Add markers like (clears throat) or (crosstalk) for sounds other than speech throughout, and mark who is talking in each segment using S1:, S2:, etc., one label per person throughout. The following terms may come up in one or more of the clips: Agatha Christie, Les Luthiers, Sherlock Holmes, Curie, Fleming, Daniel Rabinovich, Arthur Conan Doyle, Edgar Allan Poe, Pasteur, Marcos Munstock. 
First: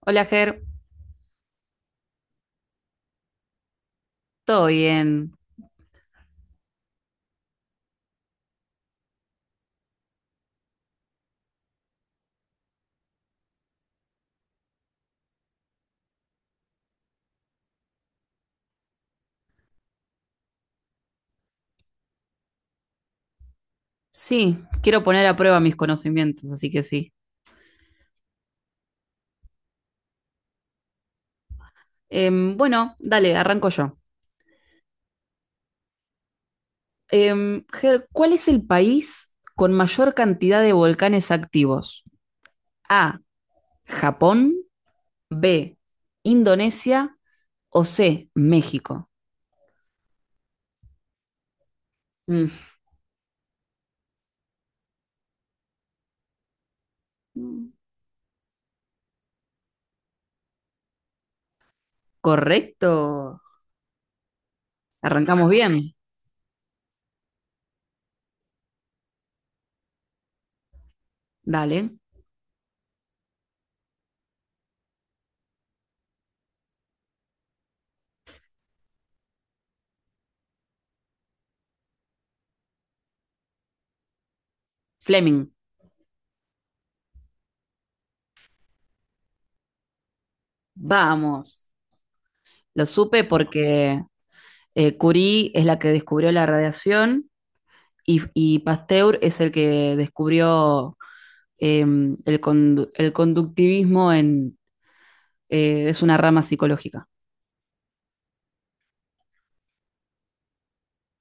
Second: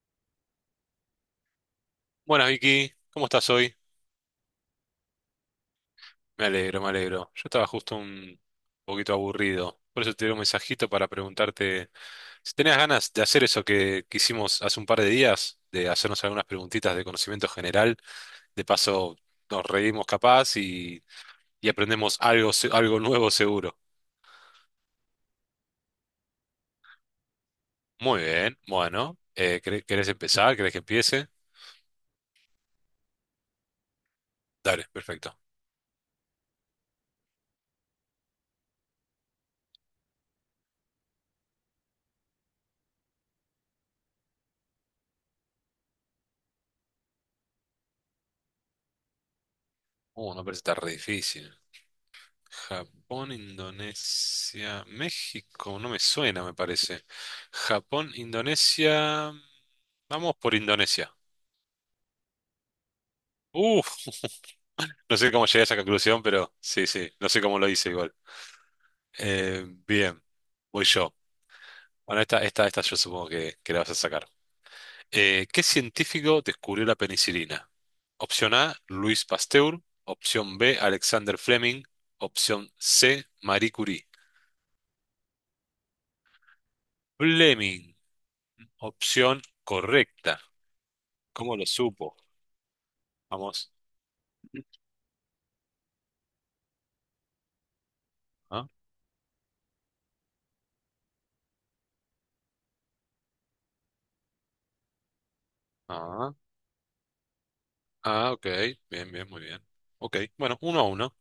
S1: Hola, Ger.
S2: Buenas Vicky, ¿cómo estás hoy?
S1: ¿Todo bien?
S2: Me alegro, me alegro. Yo estaba justo un poquito aburrido, por eso te di un mensajito para preguntarte si tenías ganas de hacer eso que hicimos hace un par de días, de hacernos algunas preguntitas de conocimiento general. De paso, nos reímos capaz y aprendemos algo, algo nuevo seguro.
S1: Sí, quiero poner a prueba mis conocimientos, así que sí.
S2: Muy bien, bueno, ¿querés empezar? ¿Querés que empiece?
S1: Bueno, dale, arranco yo.
S2: Dale, perfecto.
S1: Ger, ¿cuál es el país con mayor cantidad de volcanes activos? A, Japón; B, Indonesia; o C, México.
S2: No parece tan re difícil.
S1: Mm.
S2: Japón, Indonesia, México, no me suena, me parece. Japón, Indonesia, vamos por Indonesia.
S1: Correcto.
S2: Uf, no sé cómo
S1: Arrancamos
S2: llegué a esa
S1: bien.
S2: conclusión, pero sí, sí, no sé cómo lo hice igual. Bien, voy yo.
S1: Dale.
S2: Bueno, esta yo supongo que la vas a sacar. ¿Qué científico descubrió la penicilina? Opción A, Luis Pasteur. Opción B, Alexander Fleming. Opción C, Marie Curie.
S1: Fleming.
S2: Fleming, opción correcta. ¿Cómo lo
S1: Vamos.
S2: supo?
S1: Lo supe
S2: Vamos.
S1: porque Curie es la que descubrió la radiación, y
S2: Ah,
S1: Pasteur es el que descubrió, eh, el conductivismo en, es una
S2: ah,
S1: rama psicológica.
S2: ah, ok. Bien, bien, muy bien. Ok, bueno, 1-1.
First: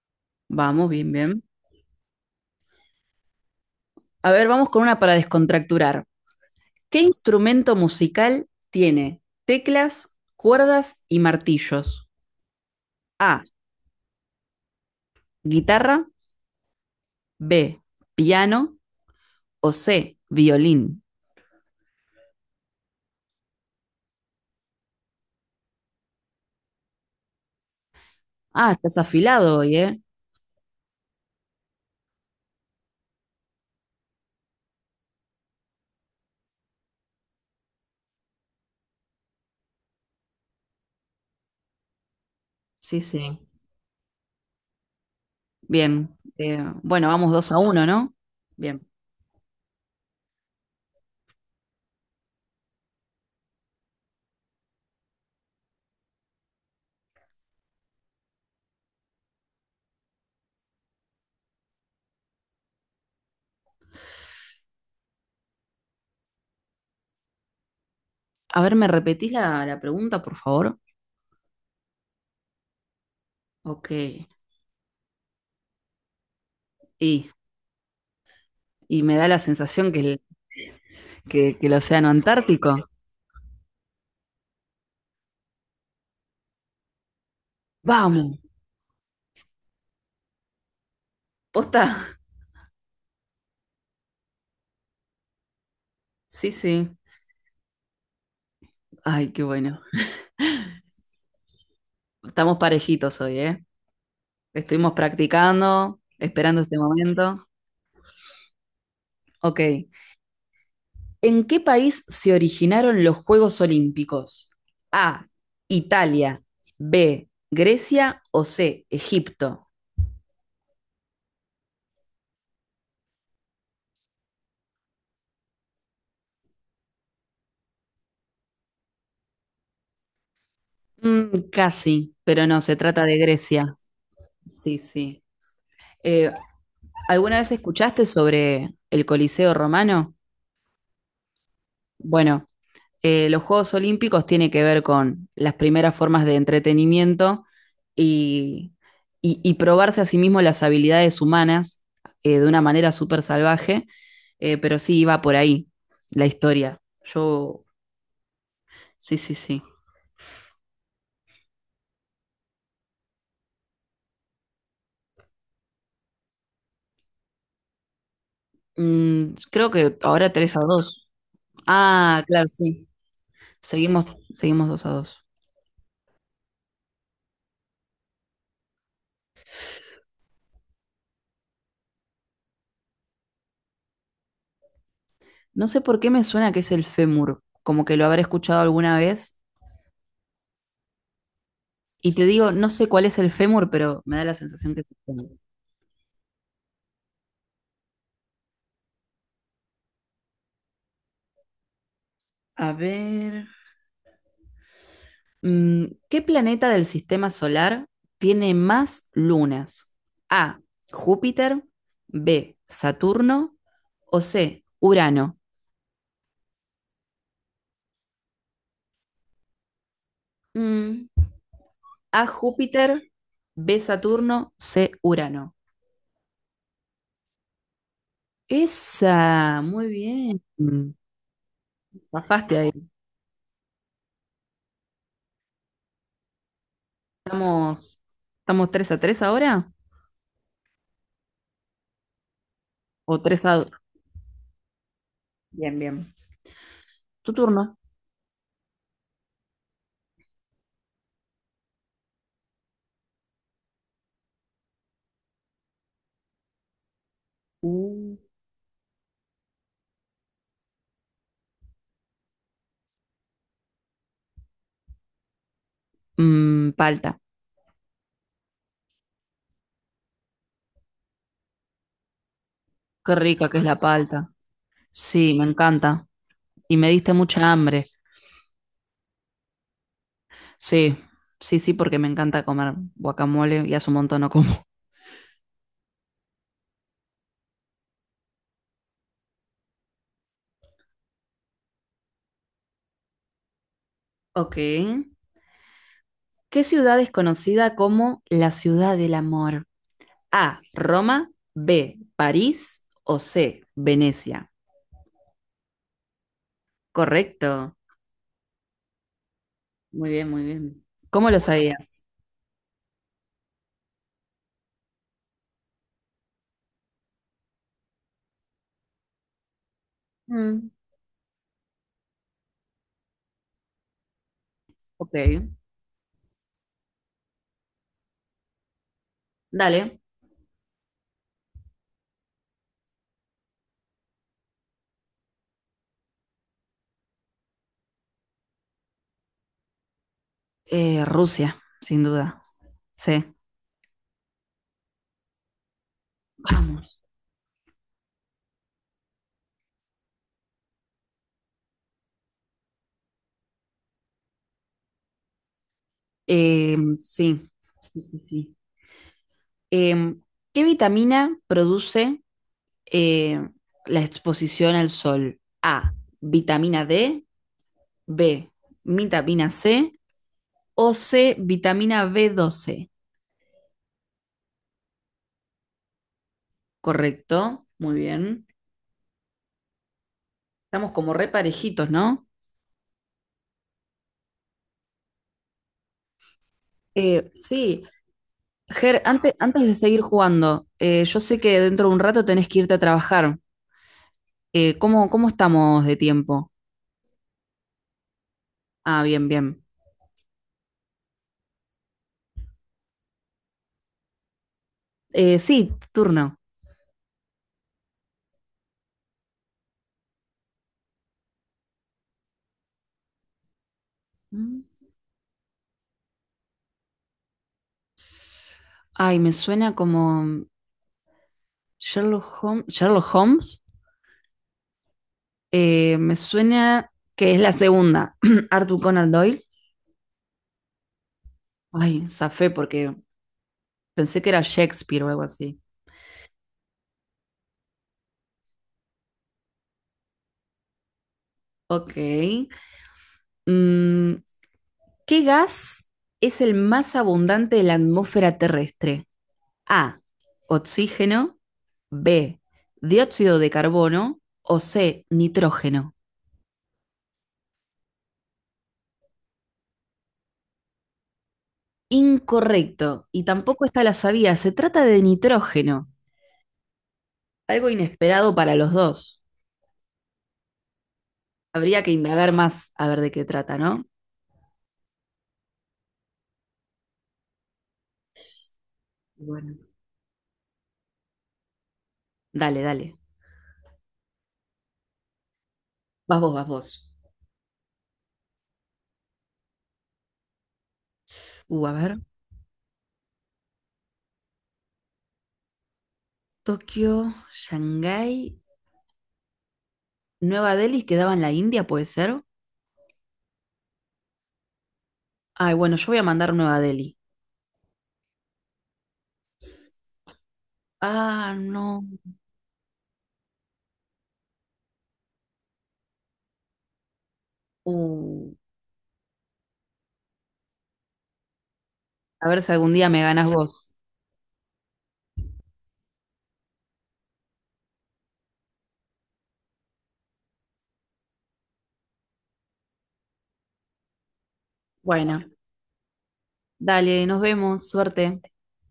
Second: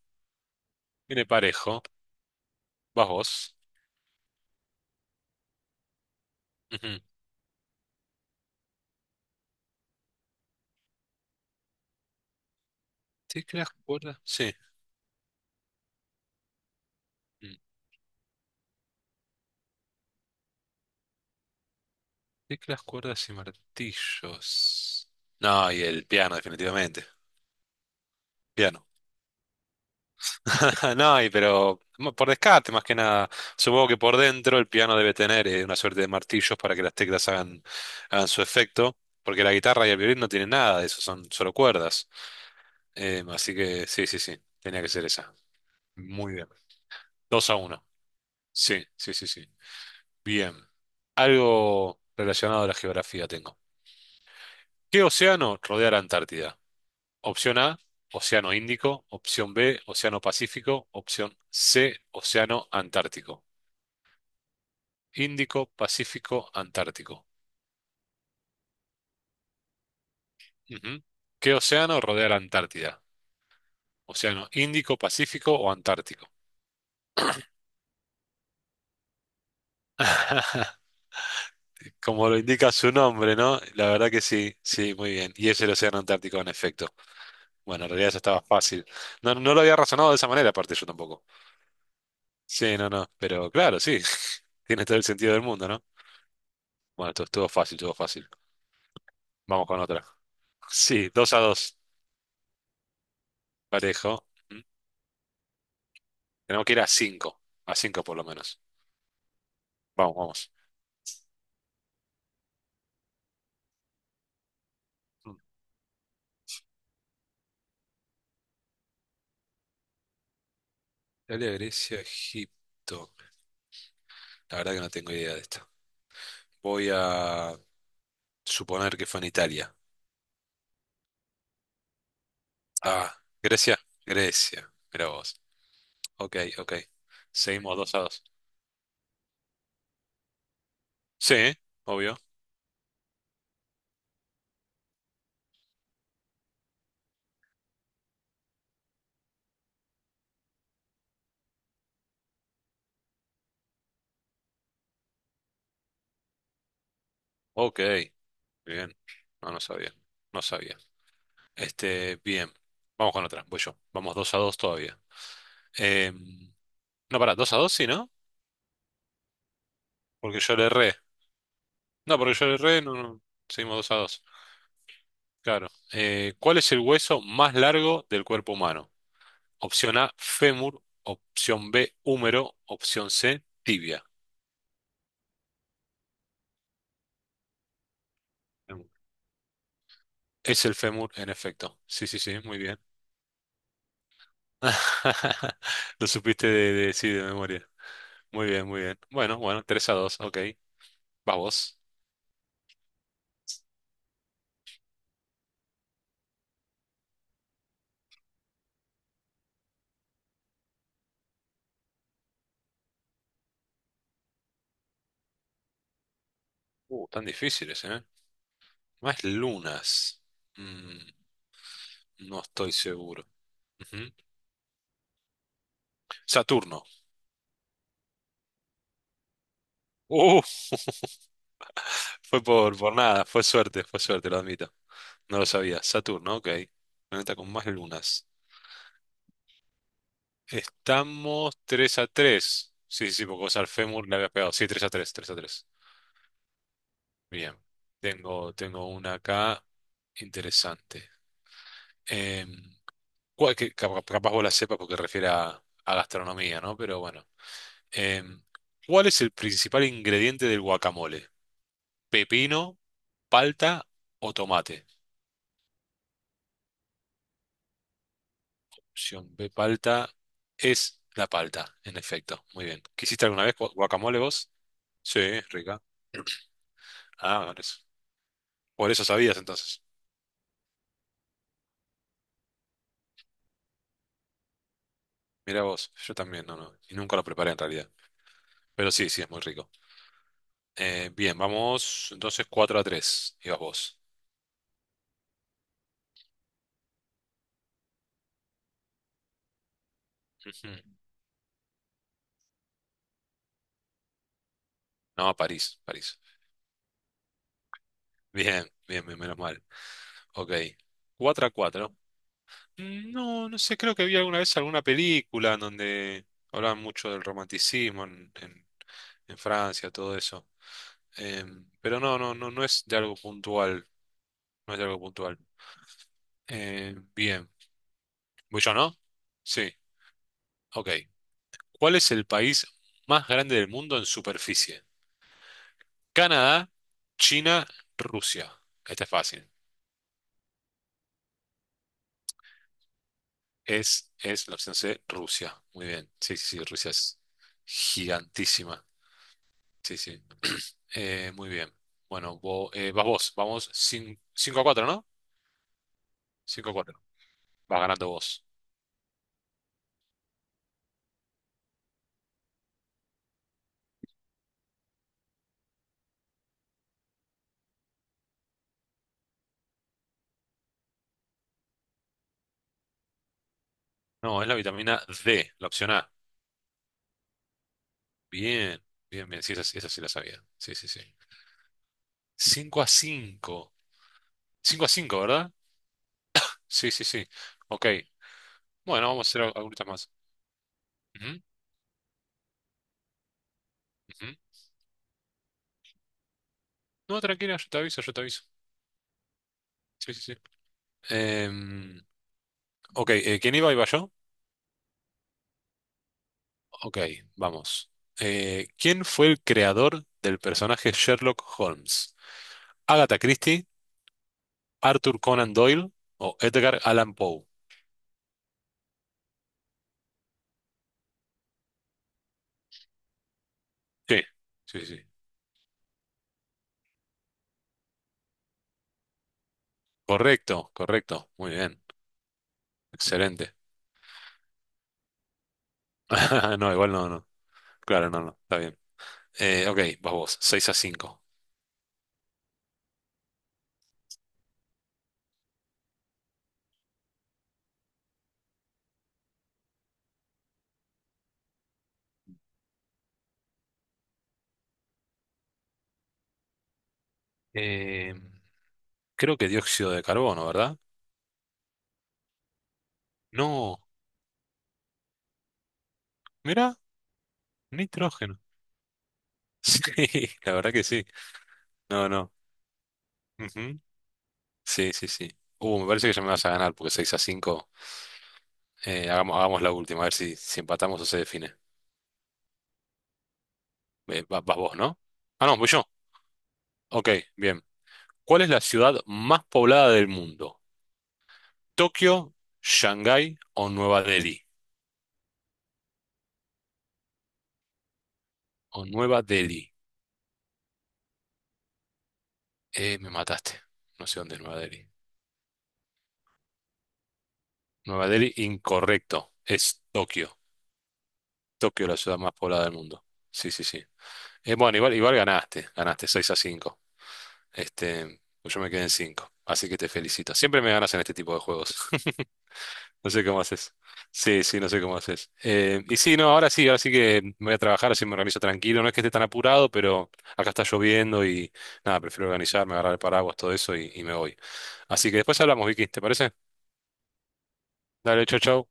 S1: Vamos, bien,
S2: Viene
S1: bien.
S2: parejo. Vas vos.
S1: A ver, vamos con una para descontracturar. ¿Qué
S2: Ujú.
S1: instrumento musical tiene teclas, cuerdas y martillos? A,
S2: Teclas, cuerdas. Sí.
S1: guitarra;
S2: Mm.
S1: B, piano; o C, violín.
S2: Teclas, cuerdas y martillos. No, y el piano, definitivamente.
S1: Ah,
S2: Piano.
S1: estás afilado hoy, ¿eh?
S2: (laughs) No, y pero por descarte, más que nada. Supongo que por dentro el piano debe tener una suerte de martillos para que las teclas hagan su efecto. Porque la guitarra y el violín no tienen nada de eso, son solo cuerdas.
S1: Sí, sí.
S2: Así que sí, sí, sí, tenía que ser esa.
S1: Bien.
S2: Muy bien.
S1: Bueno, vamos
S2: dos
S1: dos
S2: a
S1: a
S2: uno
S1: uno, ¿no? Bien.
S2: Sí, sí, sí, sí. Bien. Algo relacionado a la geografía tengo. ¿Qué océano rodea la Antártida? Opción A, Océano Índico. Opción B, Océano Pacífico. Opción C, Océano Antártico. Índico, Pacífico, Antártico.
S1: A ver, ¿me repetís la pregunta, por favor?
S2: Ujú. ¿Qué océano rodea la Antártida?
S1: Ok.
S2: ¿Océano Índico, Pacífico o Antártico?
S1: Y, y me da la sensación que
S2: (laughs)
S1: que el océano
S2: Como lo indica
S1: Antártico.
S2: su nombre, ¿no? La verdad que sí, sí, muy bien. Y es el Océano Antártico, en efecto. Bueno, en realidad eso
S1: Vamos,
S2: estaba fácil. No, no lo había razonado de esa manera, aparte yo tampoco.
S1: posta.
S2: Sí, no, no. Pero claro, sí. (laughs) Tiene todo el sentido del mundo, ¿no?
S1: Sí, sí.
S2: Bueno, esto estuvo fácil, estuvo fácil.
S1: Ay, qué
S2: Vamos con
S1: bueno.
S2: otra. Sí, 2-2.
S1: Estamos parejitos hoy, ¿eh?
S2: Parejo. Mm.
S1: Estuvimos practicando, esperando
S2: Tenemos que
S1: este
S2: ir a cinco.
S1: momento.
S2: A cinco por lo menos.
S1: Ok.
S2: Vamos, vamos.
S1: ¿En qué país se originaron los Juegos Olímpicos? A,
S2: Mm.
S1: Italia; B, Grecia; o C, Egipto.
S2: Italia, Grecia, Egipto. La verdad que no tengo idea de esto. Voy a suponer que fue en Italia.
S1: Mm, casi, pero no, se trata
S2: Ah,
S1: de Grecia.
S2: Grecia, Grecia.
S1: Sí,
S2: Mira
S1: sí.
S2: vos.
S1: Eh,
S2: Ok, ok.
S1: ¿Alguna vez
S2: Seguimos 2 a
S1: escuchaste
S2: 2.
S1: sobre el Coliseo Romano?
S2: Sí, obvio.
S1: Bueno, los Juegos Olímpicos tienen que ver con las primeras formas de entretenimiento y, y probarse a sí mismo las habilidades humanas, de una manera súper salvaje, pero sí iba por ahí la historia. Yo,
S2: Ok, bien.
S1: sí, sí,
S2: No, no
S1: sí.
S2: sabía. No sabía. Este, bien. Vamos con otra. Voy yo. Vamos 2-2 todavía. Em, no, pará, 2-2, sí, ¿no?
S1: Mm, creo que ahora
S2: Porque
S1: 3
S2: yo
S1: a
S2: le erré.
S1: 2.
S2: No,
S1: Ah,
S2: porque yo
S1: claro,
S2: le erré.
S1: sí.
S2: No, no. Seguimos 2 a
S1: Seguimos,
S2: 2.
S1: seguimos 2 a 2.
S2: Claro. ¿Cuál es el hueso más largo del cuerpo humano? Opción A, fémur. Opción B, húmero. Opción C, tibia.
S1: No sé por qué me suena que es el fémur, como que lo habré escuchado
S2: Fémur.
S1: alguna vez.
S2: Es el fémur, en efecto. Sí,
S1: Y
S2: sí,
S1: te
S2: sí.
S1: digo,
S2: Muy
S1: no
S2: bien.
S1: sé cuál es el fémur, pero me da la sensación que es el fémur.
S2: (laughs) Lo supiste sí, de memoria. Muy bien, muy bien. Bueno, bueno, 3-2, ok. Vas vos.
S1: A ver, mm, ¿qué planeta del sistema solar tiene más lunas? A, Júpiter; B, Saturno; o C, Urano.
S2: Tan difíciles, ¿eh? Más lunas. Mm,
S1: Mm, A,
S2: no estoy
S1: Júpiter;
S2: seguro.
S1: B,
S2: Ujú.
S1: Saturno; C, Urano.
S2: Saturno.
S1: Esa, muy
S2: Uh,
S1: bien.
S2: fue
S1: Bajaste ahí.
S2: por nada, fue suerte, lo admito. No lo sabía. Saturno, ok. Planeta con más
S1: Estamos,
S2: lunas.
S1: estamos 3 a 3 ahora.
S2: Estamos 3-3. Sí, sí,
S1: O
S2: sí, porque
S1: 3 a
S2: vos al
S1: 2.
S2: fémur le habías pegado. Sí, 3-3, 3-3.
S1: Bien, bien. Tu
S2: Bien.
S1: turno.
S2: Tengo una acá interesante. Eh, que capaz vos la sepas porque refiere a gastronomía, ¿no? Pero bueno.
S1: Uh,
S2: Eh, ¿Cuál es el principal ingrediente del guacamole? ¿Pepino, palta o tomate?
S1: Mm, palta.
S2: Opción B, palta. Es la palta, en efecto. Muy bien.
S1: Qué
S2: ¿Quisiste alguna
S1: rica
S2: vez
S1: que es la
S2: guacamole
S1: palta.
S2: vos? Sí,
S1: Sí, me
S2: es rica.
S1: encanta. Y me diste
S2: Ah,
S1: mucha
S2: por eso.
S1: hambre.
S2: Por eso sabías entonces.
S1: Sí, sí, sí, porque me encanta comer guacamole y hace un montón no como.
S2: Mira vos, yo también, no, no. Y nunca lo preparé en realidad. Pero sí, sí, es muy rico. Bien, vamos entonces 4-3. Ibas vos.
S1: Ok. ¿Qué ciudad es conocida como la ciudad del amor? A,
S2: Ujú.
S1: Roma; B, París; o C, Venecia.
S2: No, París, París.
S1: Correcto.
S2: Bien, bien, bien, menos mal.
S1: Muy bien, muy
S2: Ok.
S1: bien. ¿Cómo lo
S2: 4-4.
S1: sabías?
S2: No, no sé, creo que vi alguna vez alguna película en donde hablaban mucho del romanticismo en, en Francia, todo eso.
S1: Mm.
S2: Pero no, no, no, no es de algo puntual. No es de algo
S1: Ok.
S2: puntual. Bien. ¿Voy yo, no? Sí,
S1: Dale.
S2: ok. ¿Cuál es el país más grande del mundo en superficie? Canadá, China, Rusia. Este es fácil.
S1: Rusia, sin duda. Sí,
S2: Es la opción C, Rusia. Muy bien. Sí, sí, sí, Rusia
S1: vamos.
S2: es gigantísima. Sí, sí. (clears throat) Muy bien. Bueno, vas vos. Vamos 5-4, ¿no? cinco a cuatro
S1: Sí,
S2: Vas
S1: sí,
S2: ganando
S1: sí,
S2: vos.
S1: sí. Em, ¿Qué vitamina produce eh, la exposición al sol? A, vitamina D; B, vitamina C; o C, vitamina b doce.
S2: No, es la vitamina D, la opción A.
S1: Correcto, muy bien.
S2: Bien, bien, bien. Sí, esa sí la sabía. Sí, sí,
S1: Estamos
S2: sí.
S1: como re parejitos, ¿no?
S2: 5-5. 5-5, ¿verdad? Sí, sí, sí.
S1: Sí,
S2: Ok.
S1: Ger,
S2: Bueno, vamos a hacer
S1: antes de
S2: algunas
S1: seguir
S2: más.
S1: jugando, yo sé
S2: Ujú,
S1: que dentro de un rato tenés que irte a trabajar.
S2: ujú.
S1: ¿Cómo estamos de tiempo?
S2: No, tranquila, yo te aviso, yo te aviso.
S1: Ah, bien, bien.
S2: Sí, sí, sí. Em, ok, ¿quién iba? ¿Iba yo?
S1: Sí, turno.
S2: Ok, vamos. ¿Quién fue el creador del personaje Sherlock Holmes? ¿Agatha Christie,
S1: Mm.
S2: Arthur Conan Doyle o Edgar Allan Poe?
S1: Ay, me suena como Sherlock Holmes. Sherlock Holmes.
S2: Sí, sí, sí.
S1: Me suena que es la segunda. (clears throat) Arthur Conan Doyle.
S2: Correcto, correcto. Muy bien.
S1: Ay, zafé porque
S2: Excelente.
S1: pensé que era Shakespeare o algo así.
S2: (laughs) No, igual no, no. Claro, no, no. Está bien. Ok, vas vos. 6-5.
S1: Ok. Mm, ¿qué gas es el más abundante de la atmósfera terrestre? A, oxígeno. B, dióxido de carbono. O C, nitrógeno.
S2: Eh, creo que dióxido de carbono, ¿verdad?
S1: Incorrecto, y tampoco
S2: No.
S1: está la sabía, se trata de nitrógeno,
S2: Mira,
S1: algo inesperado
S2: nitrógeno.
S1: para
S2: (laughs)
S1: los dos.
S2: Sí, la verdad que sí.
S1: Habría que
S2: No, no.
S1: indagar más a ver de qué trata,
S2: Ujú.
S1: ¿no?
S2: Sí, sí, sí. Me parece que ya me vas a ganar porque 6-5. Hagamos,
S1: Bueno,
S2: hagamos la última, a ver si, si empatamos o se define.
S1: dale, dale.
S2: Vas vos, ¿no? Ah, no, voy yo.
S1: Vas vos.
S2: Ok, bien. ¿Cuál es la ciudad más poblada del mundo?
S1: A ver.
S2: ¿Tokio, Shanghái o Nueva Delhi?
S1: Tokio, Shanghái,
S2: O Nueva Delhi.
S1: Nueva Delhi quedaba en la India, ¿puede ser?
S2: Me mataste. No sé dónde es Nueva Delhi.
S1: Ay, bueno, yo voy a mandar Nueva Delhi.
S2: Nueva Delhi, incorrecto. Es Tokio.
S1: Ah, no.
S2: Tokio, la ciudad más poblada del mundo. Sí, sí, sí. Bueno, igual, ganaste. Ganaste 6-5. Este,
S1: Uh,
S2: pues yo me quedé en 5. Así que te felicito. Siempre me ganas en este tipo de juegos. (laughs)
S1: a ver si algún día me
S2: No sé
S1: ganas
S2: cómo
S1: vos.
S2: haces. Sí, sí, no sé cómo haces. Y sí, no, ahora sí que me voy a trabajar, así me organizo tranquilo. No es que esté tan apurado, pero acá está lloviendo y nada, prefiero organizarme, agarrar el paraguas, todo eso y me voy. Así que
S1: Bueno,
S2: después hablamos, Vicky, ¿te parece?
S1: dale, nos vemos, suerte.
S2: Dale, chau, chau.